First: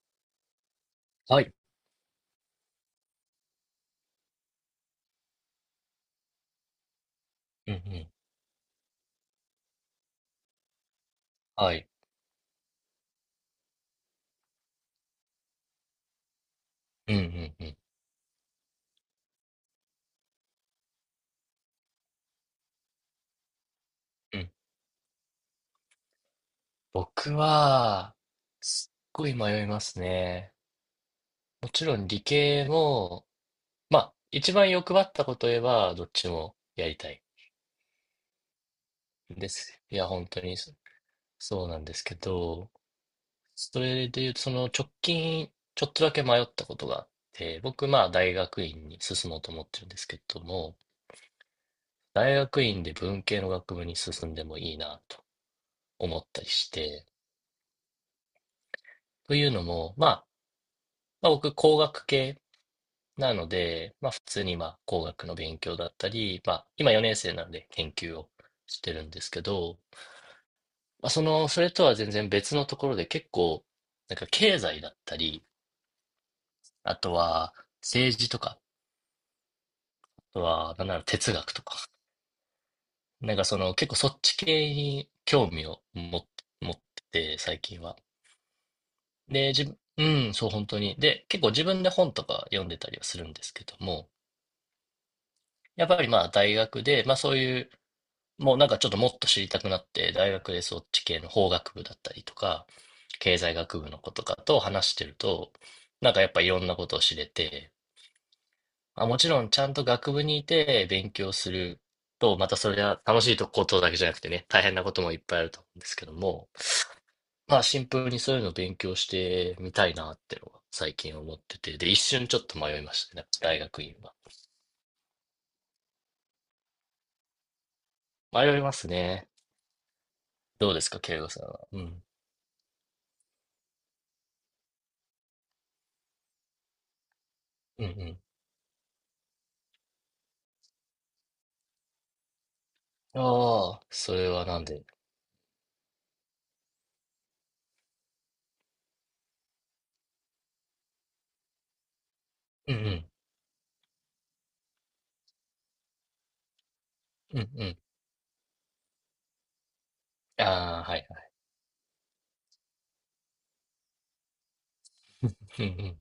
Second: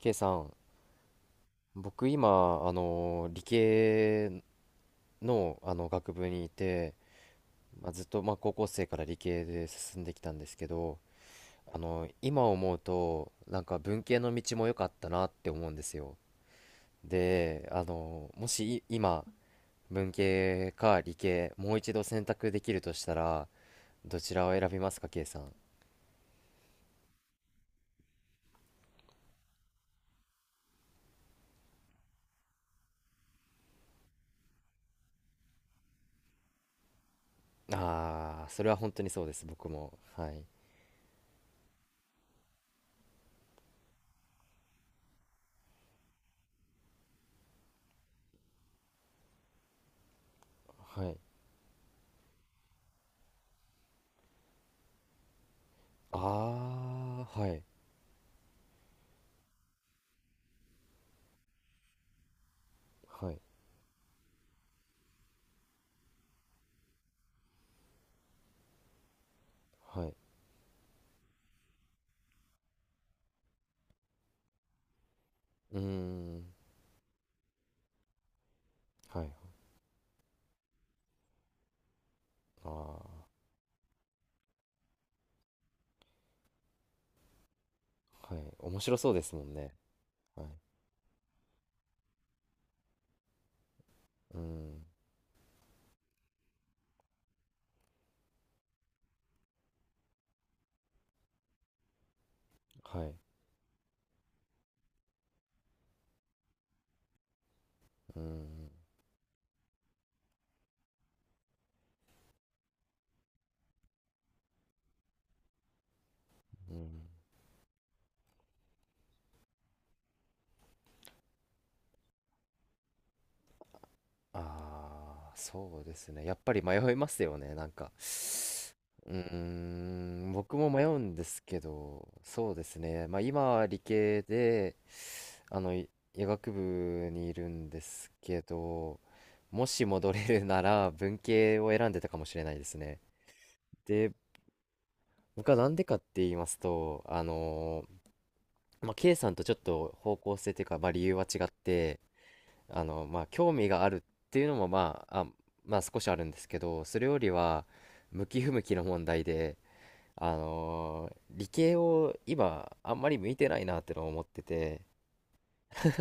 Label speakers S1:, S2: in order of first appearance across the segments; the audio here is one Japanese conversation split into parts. S1: K さん、
S2: はい。
S1: 僕今、理系の、あの学部にいて、
S2: うんう
S1: まあ、ずっ
S2: ん。
S1: と、まあ、高校生から理系で進んできたんですけど、
S2: はい。
S1: 今思うとなんか文系の道も良かったなって思うんですよ。
S2: うんうんう
S1: で、
S2: ん
S1: もし今文系か理系もう一度選択できるとしたら、どち
S2: う
S1: ら
S2: ん。
S1: を選びますか K さん。
S2: 僕は、すっごい迷いますね。もちろん理系も、一番欲張ったこと言えば、どっちもやりたい
S1: ああ、それは本当にそうで
S2: ん
S1: す、
S2: で
S1: 僕
S2: す。い
S1: も。
S2: や、本
S1: は
S2: 当
S1: い。
S2: にそうなんですけど、それで言うと、その直近、ちょっとだけ迷ったことがあって、僕、大学院に進もうと思ってるんですけども、
S1: はい。
S2: 大学院で文系の学部に進んでもいいなと思ったりして、
S1: ああ、はい。
S2: というのも、僕、工学系
S1: は
S2: な
S1: い。
S2: ので、普通に工学の勉強だったり、今4年生なので研究をしてるんですけど、
S1: はい。
S2: それとは全然別のところで結構、なんか経済だったり、
S1: うーん。
S2: あとは政治とか、
S1: はい。
S2: あとは、なんなら哲学とか、
S1: あ
S2: なんかその結構そっち系に興味を持ってて、最近は。
S1: あ、はい。面白そうですも
S2: で、
S1: ん
S2: 自
S1: ね。
S2: 分、うん、
S1: はい。
S2: そう、本当に。で、結構自分で本とか読んでたりはするんですけども、
S1: うん。
S2: やっぱり大学で、まあそういう、もうなんかちょっともっと知りたくなって、大学でそっち系の法学部だったりとか、
S1: はい。
S2: 経済学部の子とかと話してると、なんかやっぱいろんなことを知れて、
S1: うん。
S2: あ、もちろんちゃんと学部にいて勉強すると、またそれは楽しいことだけじゃなくてね、大変なこともいっぱいあると思うんですけども、
S1: うん。
S2: まあシンプルにそういうのを勉強してみたいなってのは最近思ってて、で、一瞬ちょっと迷いましたね、大学院は。
S1: ああ、そうですね。やっぱり迷いますよね。なんか。
S2: 迷います
S1: う
S2: ね。
S1: ーん、僕も
S2: どうで
S1: 迷
S2: す
S1: う
S2: か、
S1: ん
S2: 慶
S1: で
S2: 吾さ
S1: す
S2: ん
S1: け
S2: は。うん。
S1: ど、そうですね。まあ今は理系で、あの、い医学部にいるんで
S2: う
S1: す
S2: ん
S1: けど、もし戻れるなら文系を選んでたかもしれないですね。
S2: うん。ああ、
S1: で、
S2: それはなんで？
S1: 僕はなんでかって言いますと、まあ、K さんとちょっと方向性というか、まあ、理由は違って、
S2: うんうん。
S1: まあ、興味があるっていうのも、まあ、まあ、少しあるんですけど、それより
S2: うん
S1: は、
S2: うん。
S1: 向き不向きの問題で、
S2: ああ、はいはい。
S1: 理系を今、あんまり向いてないなってのを思ってて、
S2: うんうん。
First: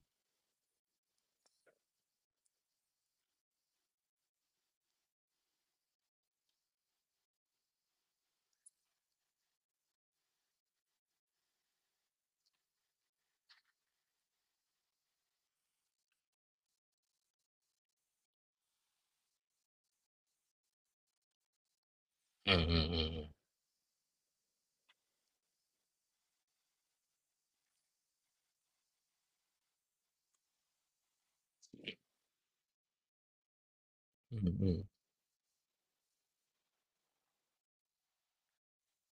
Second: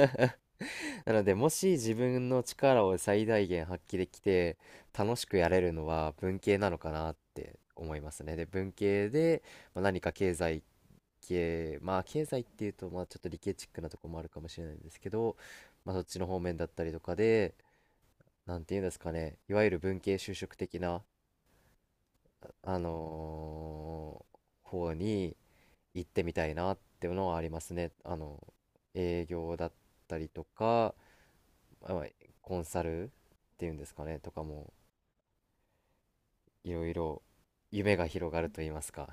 S1: なので、もし自分の力を最大限発揮できて、楽しくやれるのは文系なのかなって思いますね。で、文系で、まあ、何か経済経まあ経済っていうと、まあちょっと理系チックなとこもあるかもしれないんですけど、まあ、そっちの方面だったりとかで、なんていうんですかね、いわゆる文系就職的な、
S2: うんう
S1: あ
S2: ん
S1: のー方に行ってみたいなっていうのはありますね。営業だったりとか、まあコンサルっていうんですかね、と
S2: うんう
S1: か
S2: ん。うんう
S1: も、
S2: ん。
S1: いろいろ夢が広がると言いますか。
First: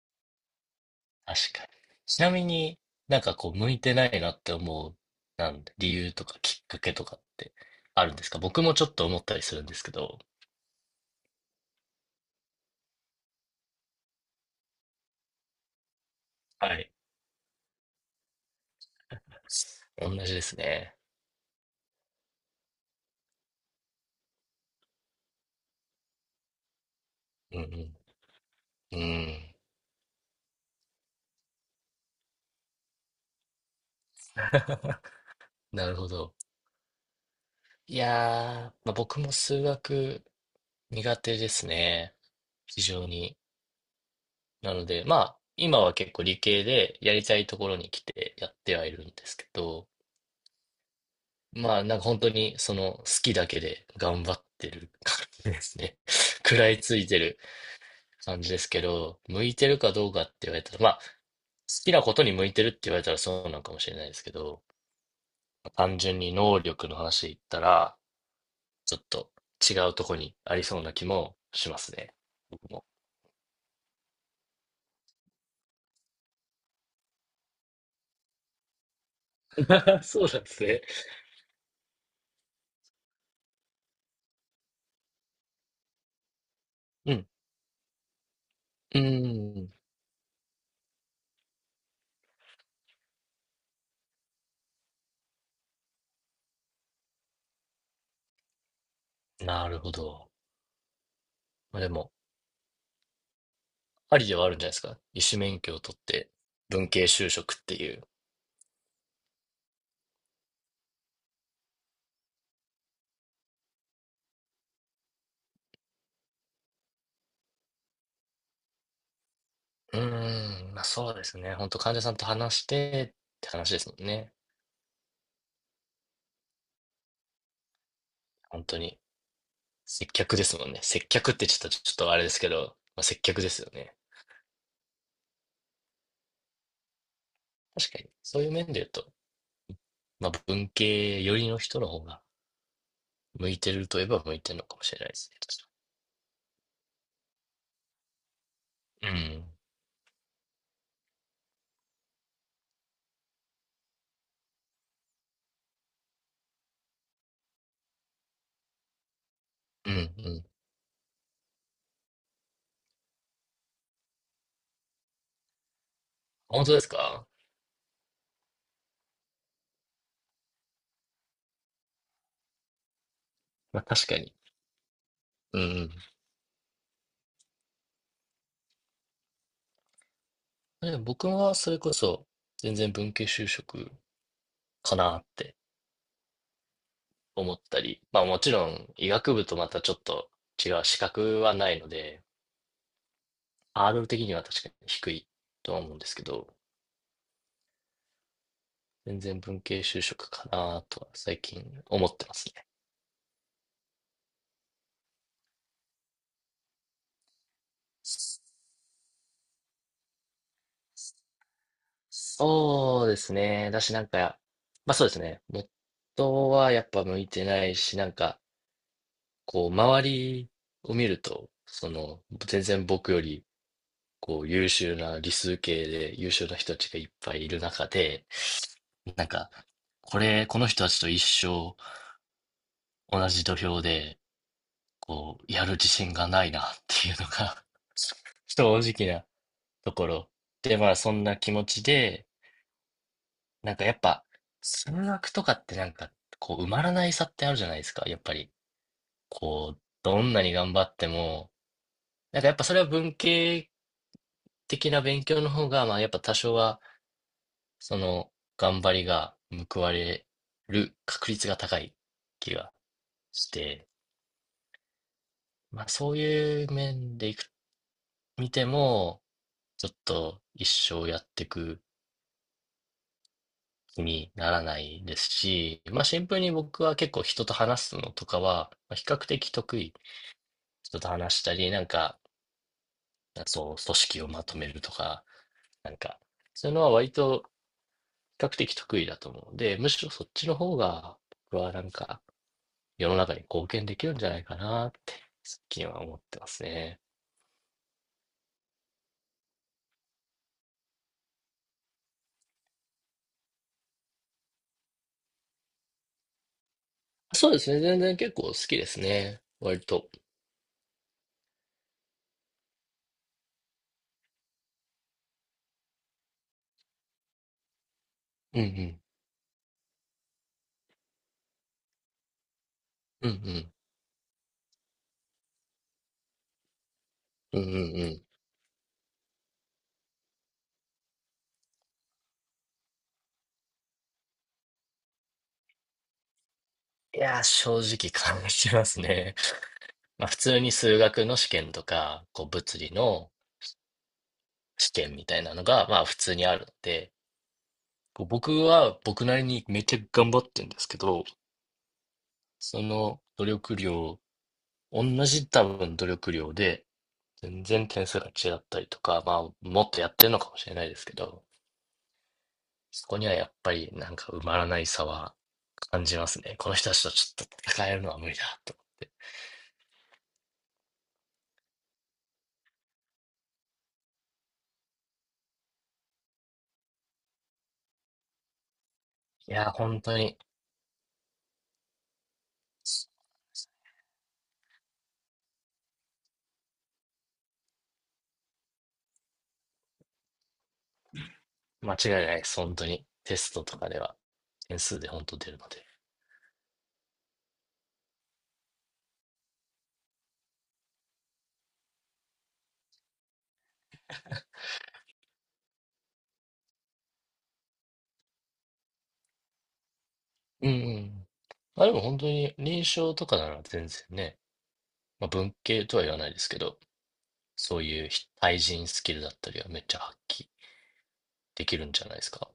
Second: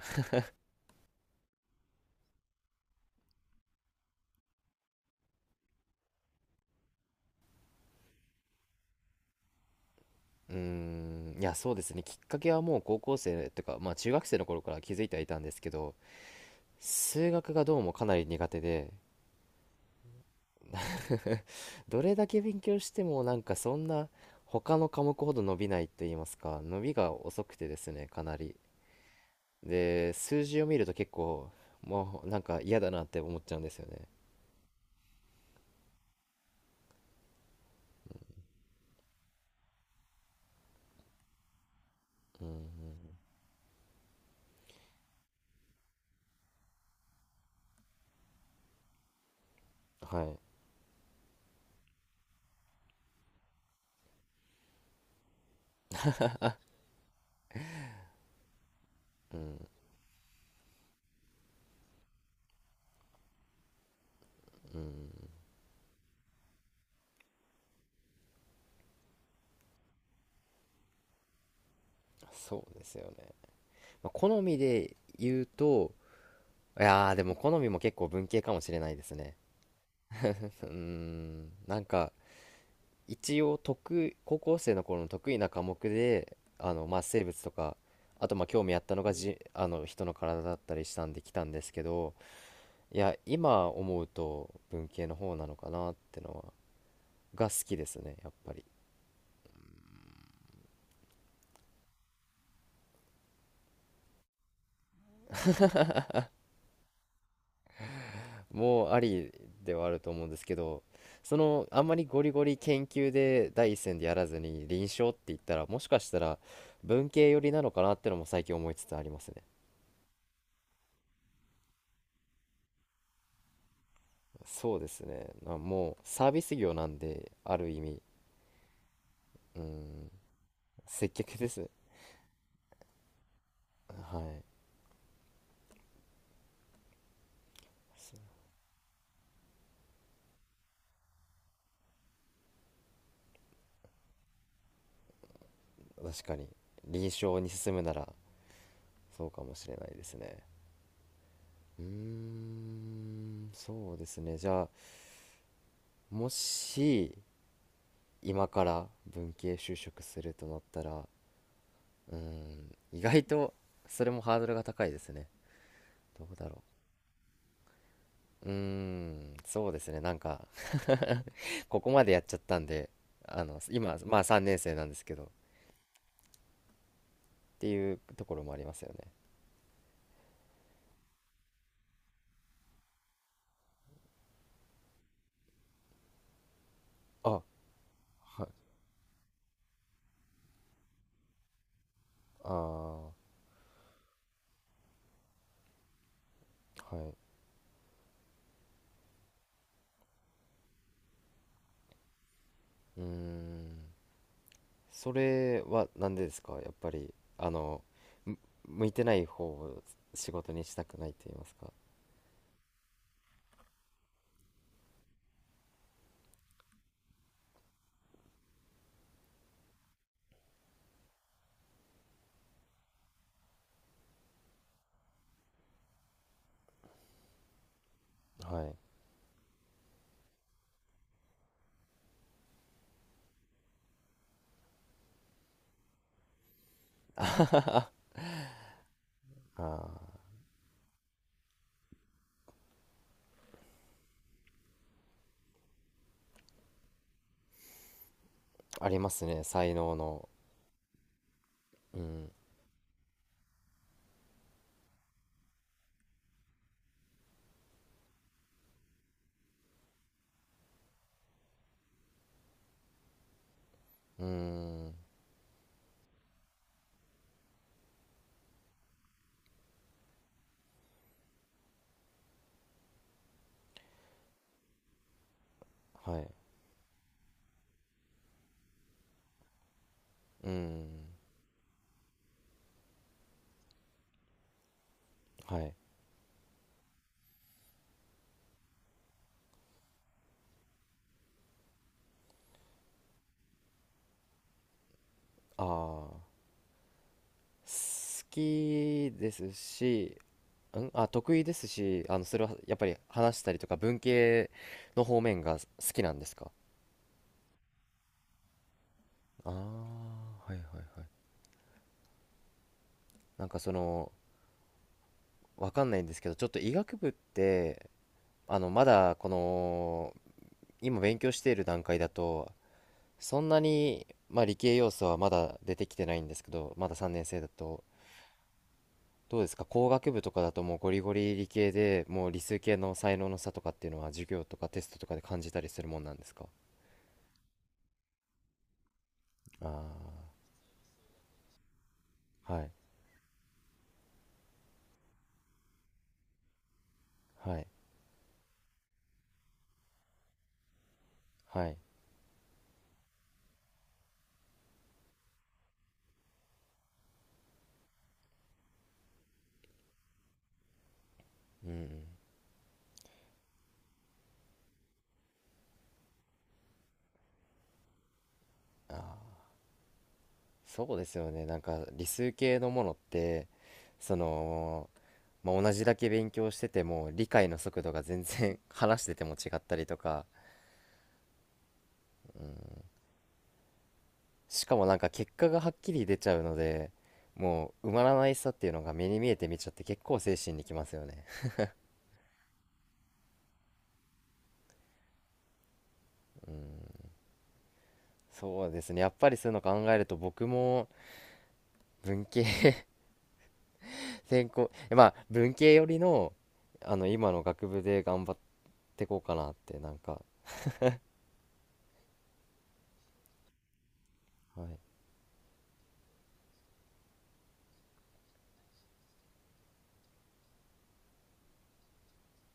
S2: 確かに。ちなみになんかこう、向いてないなって思う、なんで、理由とかきっかけとかってあるんですか？僕もちょっと思ったりするんですけど。
S1: うーん、いや、そうですね。きっかけはもう高校生とか、まあ中学生の頃から気づいてはいたんですけど、
S2: はい。
S1: 数学がどうもかなり苦手で。
S2: 同じですね。
S1: どれだけ勉強してもなんかそんな他の科目ほど伸びないと言いますか、伸びが遅く
S2: う
S1: てです
S2: ん
S1: ね、かなり。
S2: うん。うん。
S1: で、数字を見ると結構もうなんか嫌だなって思っちゃうんですよね。
S2: なるほど。いやー、まあ、僕も数学苦手ですね。非常に。なので、まあ、今は結構理系でやりたいところに来てやってはいるんですけど、
S1: はい。
S2: まあ、なんか本当にその好きだけで頑張ってる感じですね。食らいついてる感じですけど、
S1: う
S2: 向い
S1: ん。
S2: てるかどうかって言われたら、まあ、好きなことに向いてるって言われたらそうなのかもしれないですけど、
S1: うん。
S2: 単純に能力の話で言ったら、ちょっと違うとこにありそうな気もしますね。僕
S1: そう
S2: も。
S1: ですよね、まあ、好みで言うと、いやー、でも好みも結構文系かもしれないですね。
S2: そうなんで
S1: う
S2: す
S1: ー
S2: ね。
S1: ん、なんか一応、高校生の頃の得意な科目で、まあ、
S2: う
S1: 生
S2: ん。
S1: 物とか、あとまあ興味あった
S2: うー
S1: のが、じあ
S2: ん。
S1: の人の体だったりしたんで来たんですけど、いや今思うと文系の方なのかなってが好きですね、やっぱり。
S2: なるほど。まあでも、ありではあるんじゃないですか。医師免許を取って、文系就職っていう。
S1: もうありではあると思うんですけど、あんまりゴリゴリ研究で第一線でやらずに臨床って言ったら、もしかしたら文系寄りなのかなってのも最近思いつつありますね。
S2: うーん、まあそうですね。本当患者さんと話してって話ですもんね。
S1: そうですねもうサービス業なんである意味。
S2: 本当に。
S1: う
S2: 接
S1: ん、
S2: 客ですもんね。接
S1: 接
S2: 客っ
S1: 客
S2: て
S1: で
S2: ち
S1: す
S2: ょ
S1: ね。
S2: っと、ちょっとあれですけど、まあ、接客ですよね。
S1: はい。
S2: 確かに。
S1: そ
S2: そういう面で言うと、まあ文系寄りの人の方が向いてるといえば向いてるのかもしれないですね。確
S1: 確かに。臨床に進むなら、
S2: か
S1: そうか
S2: に。
S1: もしれないですね。うーん、そうですね。じゃあ、もし、今から文系就
S2: うん。うん、う
S1: 職する
S2: ん。
S1: となったら、うーん、意外と、それもハードルが高いですね。どうだろ
S2: 本当ですか？
S1: う。うーん、そうですね。なんか ここまでやっちゃったんで、
S2: まあ
S1: 今、
S2: 確
S1: ま
S2: か
S1: あ
S2: に。
S1: 3年生なんですけど、っ
S2: うん、
S1: ていうところもありますよね。
S2: うん。でも僕はそれこそ全然文系就職かなって。
S1: あ、
S2: 思ったり、まあも
S1: は
S2: ち
S1: い。
S2: ろん医学部とまたちょっと違う資格はないので、
S1: ああ、は
S2: ハードル的には確かに低いとは思うんですけど、
S1: い。
S2: 全然文系就職かなとは最近思ってますね。
S1: うーん、それはなんでですか、やっぱり。あのむ向いてない方を仕事にしたくないと言いますか。
S2: そうですね。だしなんか、まあそうですね。元はやっぱ向いてないし、なんか、こう周りを見ると、その全然僕よりこう優秀な理数系で優秀な人たちがいっぱいいる中で、
S1: はい。
S2: なんか、これ、この人たちと一生同じ土俵で、こう、やる自信がないなっていうのが 正直なとこ
S1: あ
S2: ろ。で、まあ、そんな気持ちで、なんかやっぱ、数学とかってなんか、こう、埋まらない差ってあるじゃないですか。やっぱり、
S1: あ、ありますね、才
S2: こう、
S1: 能
S2: ど
S1: の。
S2: んなに頑張っても、
S1: うん。
S2: なんかやっぱそれは文系的な勉強の方が、まあ、やっぱ多少は、その、頑張りが報われる確率が高い気がして、
S1: うーん。
S2: まあ、そういう面でいく、見ても、ちょっと一生やってく気にならないですし、まあ、
S1: は
S2: シ
S1: い。
S2: ンプルに僕は結構人と話すのとかは、まあ比較的得意。
S1: う
S2: 人
S1: ん。
S2: と話したり、なんか、そう、組織をまとめるとか、
S1: はい。
S2: なんか、そういうのは割と比較的得意だと思うので、むしろそっちの方が、僕はなんか、世の中に貢献できるんじゃないかなって、最
S1: ああ、
S2: 近は思
S1: 好
S2: ってますね。
S1: きですし、得意ですし、それはやっぱり話したりとか、文系の方面が好きなんですか。
S2: そうですね。全然結構好きですね。
S1: あ
S2: 割と。
S1: あー、はい、はい、はい。なんかわかんないんですけど、ちょっと医学部って、
S2: うんう
S1: ま
S2: ん。
S1: だ今勉強している段階だと、
S2: うんう
S1: そんな
S2: ん。
S1: に、まあ、理系要素はまだ出てきてないんですけど、まだ3年生だ
S2: うんうんうん。
S1: と、
S2: い
S1: どうですか、工学部とかだと、もうゴリゴリ理系で、もう理数系の才能の差とかっていうのは、授業とかテストとかで感じたりするもんなんですか。
S2: やー、正直感じますね。まあ普
S1: あ
S2: 通に数学の試験とか、こう
S1: あ、はい、
S2: 物理の試験みたいなのが、まあ普通にあるので、
S1: はい、
S2: こう僕は僕なりにめっちゃ頑張ってるんですけど、
S1: はい、
S2: その努力量、同じ多分努力量で、全然点数が違ったりとか、まあもっとやってるのかもしれないですけど、
S1: うんうん。
S2: そこにはやっぱりなんか埋まらない差は感じますね。この人たちとちょっと戦えるのは無理だと。
S1: ああ、そうですよね。なんか理数系のものって、その、まあ、同じだけ勉強してても、理解の速度が全然 話してても違
S2: い
S1: っ
S2: やー、
S1: たりと
S2: 本当
S1: か、
S2: に。
S1: しかもなんか結果がはっきり出ちゃうので、もう埋まらないさっていうのが目に見えて見ちゃって、結構精神にきますよね。
S2: 間違いないです。本当に。テストとかでは。点数で本当出るので。
S1: そうですね、やっぱりそういうの考えると、僕も文系 専攻、まあ文系寄りの今の学部で頑張ってこうかなって、なんか。
S2: うんうん。まあでも本当に臨床とかなら全然ね、
S1: はい。
S2: まあ、文系とは言わないですけど、そういう非対人スキルだったりはめっちゃ発揮できるんじゃないですか。